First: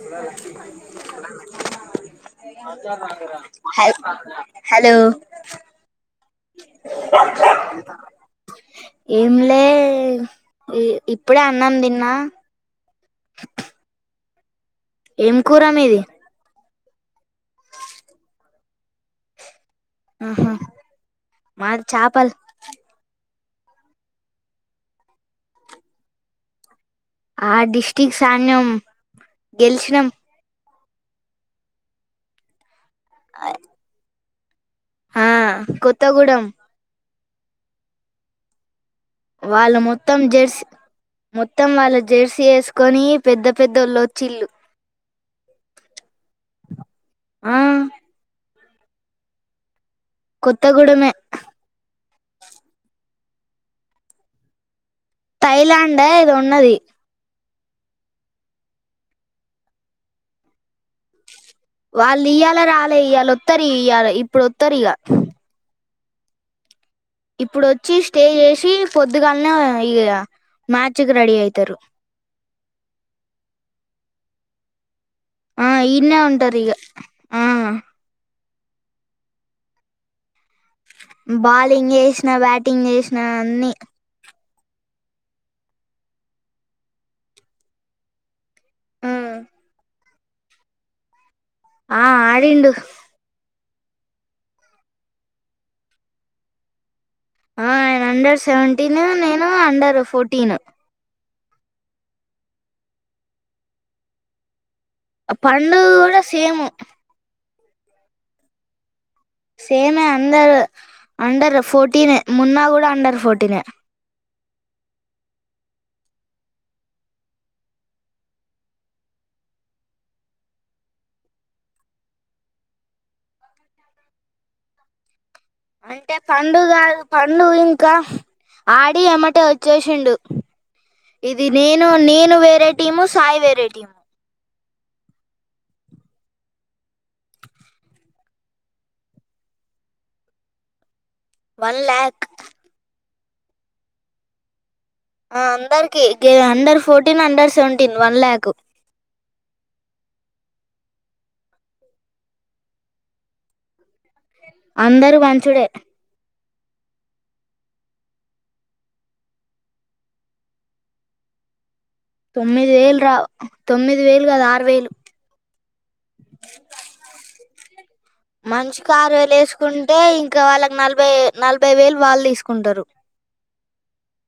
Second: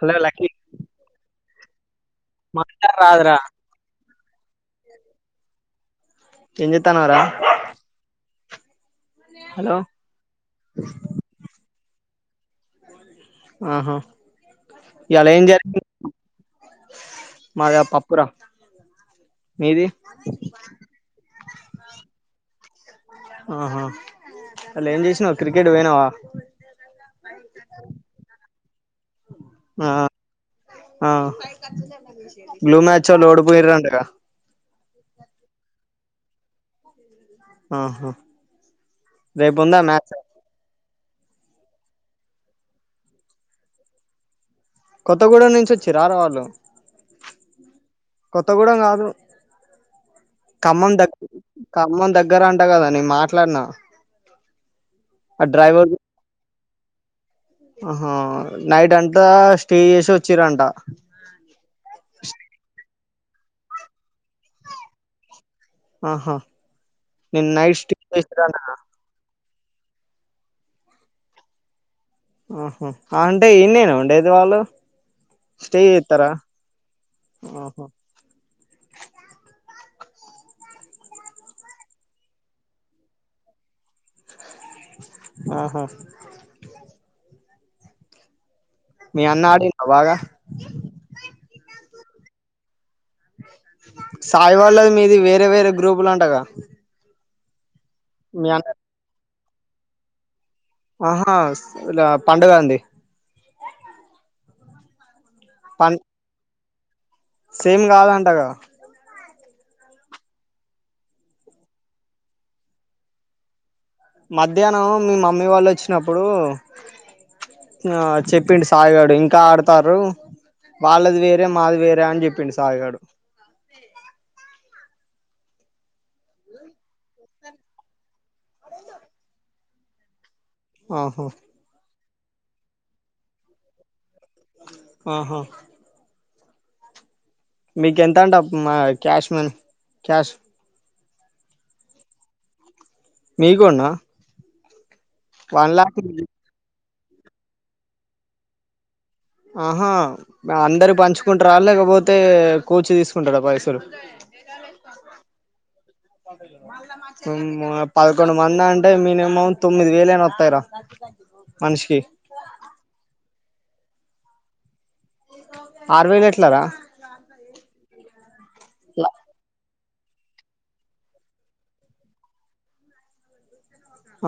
hello lucky మాట్లాడ రాదురా హ హలో ఏం చేత్తన్నావ్ రా హు ఏంలే హలో ఇప్పుడే అన్నాం తిన్న ఆహా ఏం కూర మీ మీది మాగా పాపురా ఆహ మారి చపల్ ఆహా అలా ఏం చేసినావు క్రికెట్ పోయినావా ఆ డిస్టిక్ అడినం ఆ గెలిచినాం ఆ బ్లూ మ్యాచ్ ఒళ్ళు ఓడిపోయింద్రు అంట గా ఆ కొత్తగూడెం ఆహా రేపు ఉందా వాళ్ళు మ్యాచ్ మొత్తం జెర్సీ మొత్తం వాళ్ళ జెర్సీ వేసుకొని పెద్ద పెద్దోళ్ళు ఒచ్చిన్లు కొత్తగూడెం నుంచి వచ్చిరార వాళ్ళు ఆ కొత్తగూడెం కాదు కమ్మం కొత్తగూడెమే దగ్గర్ దగ్గర అంట కదా నేను మాట్లాడినా థైలాడ్ ఏదో ఉన్నది ఆహ నైట్ అంతా స్టే చేసి వచ్చీరంట వాళ్ళు ఇయ్యాల రాలే ఇయాల వతరు ఇయాల ఇప్పుడు వతరు ఇగా ఆహా నిన్న నైట్ ఇప్పుడోచ్చి స్టే చేసిరంటనా చేసి పొద్దుగా ఇగ మార్చికి రెడి అయితారు ఆహా అంటే ఇన్నేనా ఉండేది వాళ్ళు ఆ స్టే ఈన్నే చేత్తర ఉంటారు ఇగ ఆ ఓహో బాలింగ్ చేసిన బ్యాటింగ్ చేసిన అన్ని ఆహా మీ అన్నా ఆడిండా బాగా ఆ ఆడిండు సాయి వాళ్ళది మీది వేరే వేరే గ్రూపులు అంటగా ఆయన అండర్ మీ అన్న సెవెంటీన్ నేను అండరు ఫోర్టీన్ ఆహా ఇలా పండు గాంది పండు కూడా కూడా సేము సేమ్ కాదంటగా సేమే అండర్ అండర్ ఫోర్టీనే మున్నా కూడా అండర్ ఫోర్టీనే మధ్యాహ్నం మీ మమ్మీ వాళ్ళు వచ్చినప్పుడు ఆ చెప్పిండు సాయిగాడు ఇంకా ఆడతారు వాళ్ళది వేరే మాది వేరే అని చెప్పిండు సాయిగాడు అంటే పండు గాడు పండు ఇంకా ఆడి ఏమటే వచ్చేసిండు ఆహా ఇది నేను నేను వేరే టీము సాయి వేరే టీము ఆహా మీక ఎంత అంటే మా క్యాష్ మన్ క్యాష్ వన్ ల్యాక్ మీకున్న ఆ అందరికి under fourteen under seventeen one lakh ఆహా అందరు పంచుకుంటార లేకపోతే కోచ్ తీసుకుంటార పైసలు అందరు పంచుడే పదకొండు మంది అంటే మినిమం తొమ్మిది వేలనా వస్తాయిరా మనిషికి తొమ్మిది వేలు రా తొమ్మిది వేలు కాదు ఆరు వేలు ఆరు వేలు ఎట్ల రా మనిషికి ఆరు వేలు ఎస్కో తీసుకుంటే ఇంకా వాళ్ళకి నలభై నలభై వేలు వాళ్ళు తీసుకుంటారు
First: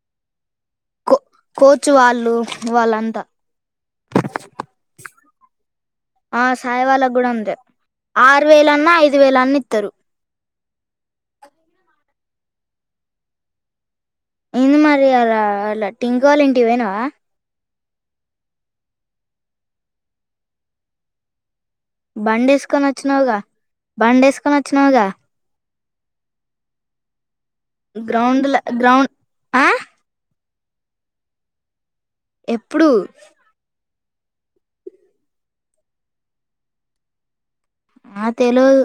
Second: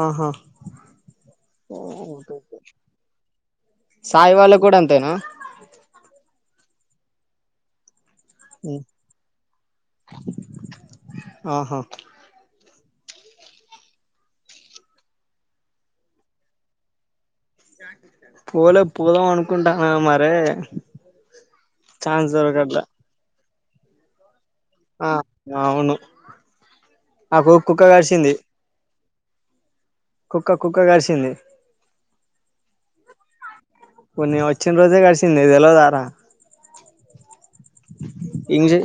ఆహా కో ఓ కోచ్ వాళ్ళు వాళ్ళంతా సాయి వాళ్ళకి కూడా అంతేనా అ సాయి వాళ్ళకు కూడా అంతే ఆరు వేలన్నా ఐదు వేలన్నా ఇత్తరు ఆహా ఏంది మరి అలా అలా టింకో వాళ్ళ ఇంటికి పోయినవా పోలే పోదాం అనుకుంటానా మరే ఛాన్స్ దొరకట్లే బండేసుకొని వచ్చినవుగా బండేసుకొని ఆ అవును ఆ కు కుక్క కరిచింది గ్రౌండ్ల గ్రౌండ్ ఆ కుక్క కుక్క కరిసింది ఎప్పుడు ఒరిని నేను వచ్చిన రోజే కరిసింది నీకు తెల్వదా రా ఆ తెలువదు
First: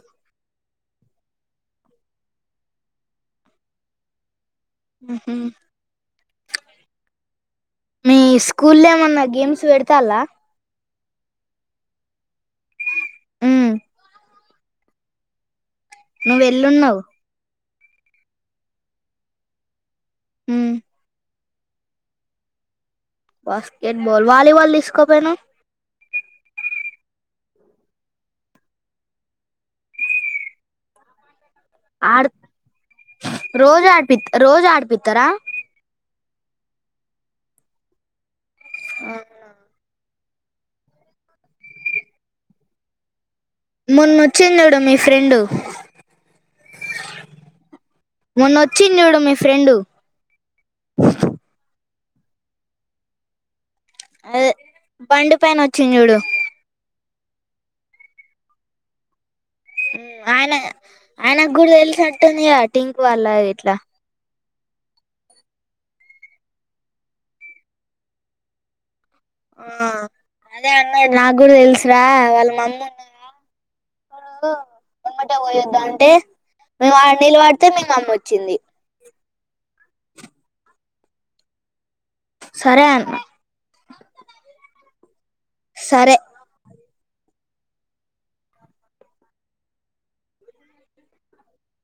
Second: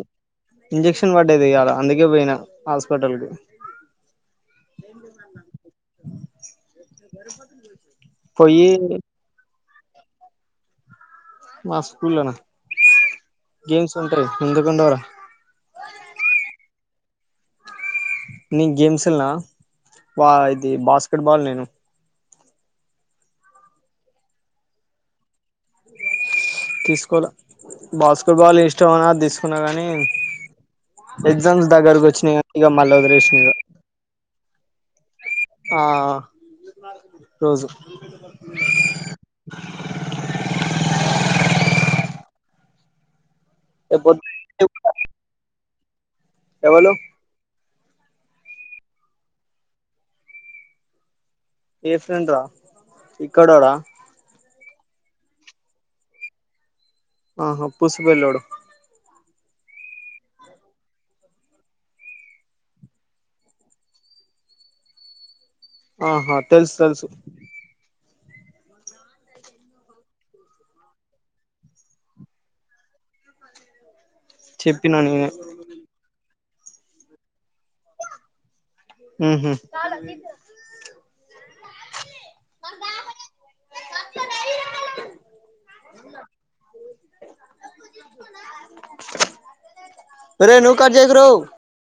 ఇంజెక్షన్ పడ్డది ఇయల అందుకే పోయినా హాస్పిటల్ కి ఉమ్ హు మీ పోయి స్కూలో ఏమన్నా గేమ్స్ పెడతాలా మా స్కూలో నా ఉమ్ గేమ్స్ ఉంటరి ఎందుకు ఉండవు రా నువ్ ఎల్లున్నావ్ నీ గేమ్స్నా వా ఉమ్ ఇది బాస్కెట్ బాల్ నేను బాస్కెట్బల్ వాలీబల్ తీస్కో పోయినవ్ తీసుకోల బాస్కెట్ బాల్ ఇష్టం అని ఆది తీసుకున్నా కానీ ఎగ్జామ్స్ దగ్గరకు వచ్చినయ్ ఇగ మల్ల వదిలేషిన ఇగ పిత్ రోజు ఆడిపితారా ఆ రోజు ఆ హా మొన్న వచ్చింది చూడు మీ ఫ్రెండు ఎవలు మొన్న వచ్చింది చూడు మీ ఫ్రెండు ఏ ఫ్రెండ్ రా ఎక్కడ రా అదే బండి పైన వచ్చింది చూడు ఆహా పుసుపల్లోడు ఆయన ఆయనకు గు తెలిసినట్టుందిగా టింక్ వాళ్ళ ఇట్లా ఆహా తెలుసు తెలుసు ఆ అదే అమ్మా నాకు కూడా తెలుసురా వాళ్ళ మమ్మీ ఉన్నారా చెప్పినా నేనే ఉమటే పోయద్దాం అంటే మేము నీళ్ళ వడితే మీ మమ్మి వచ్చింది ఉమ్ హు సరే అన్న ఇ సరే ఒరేయ్ నువ్ కట్ చేయకు రో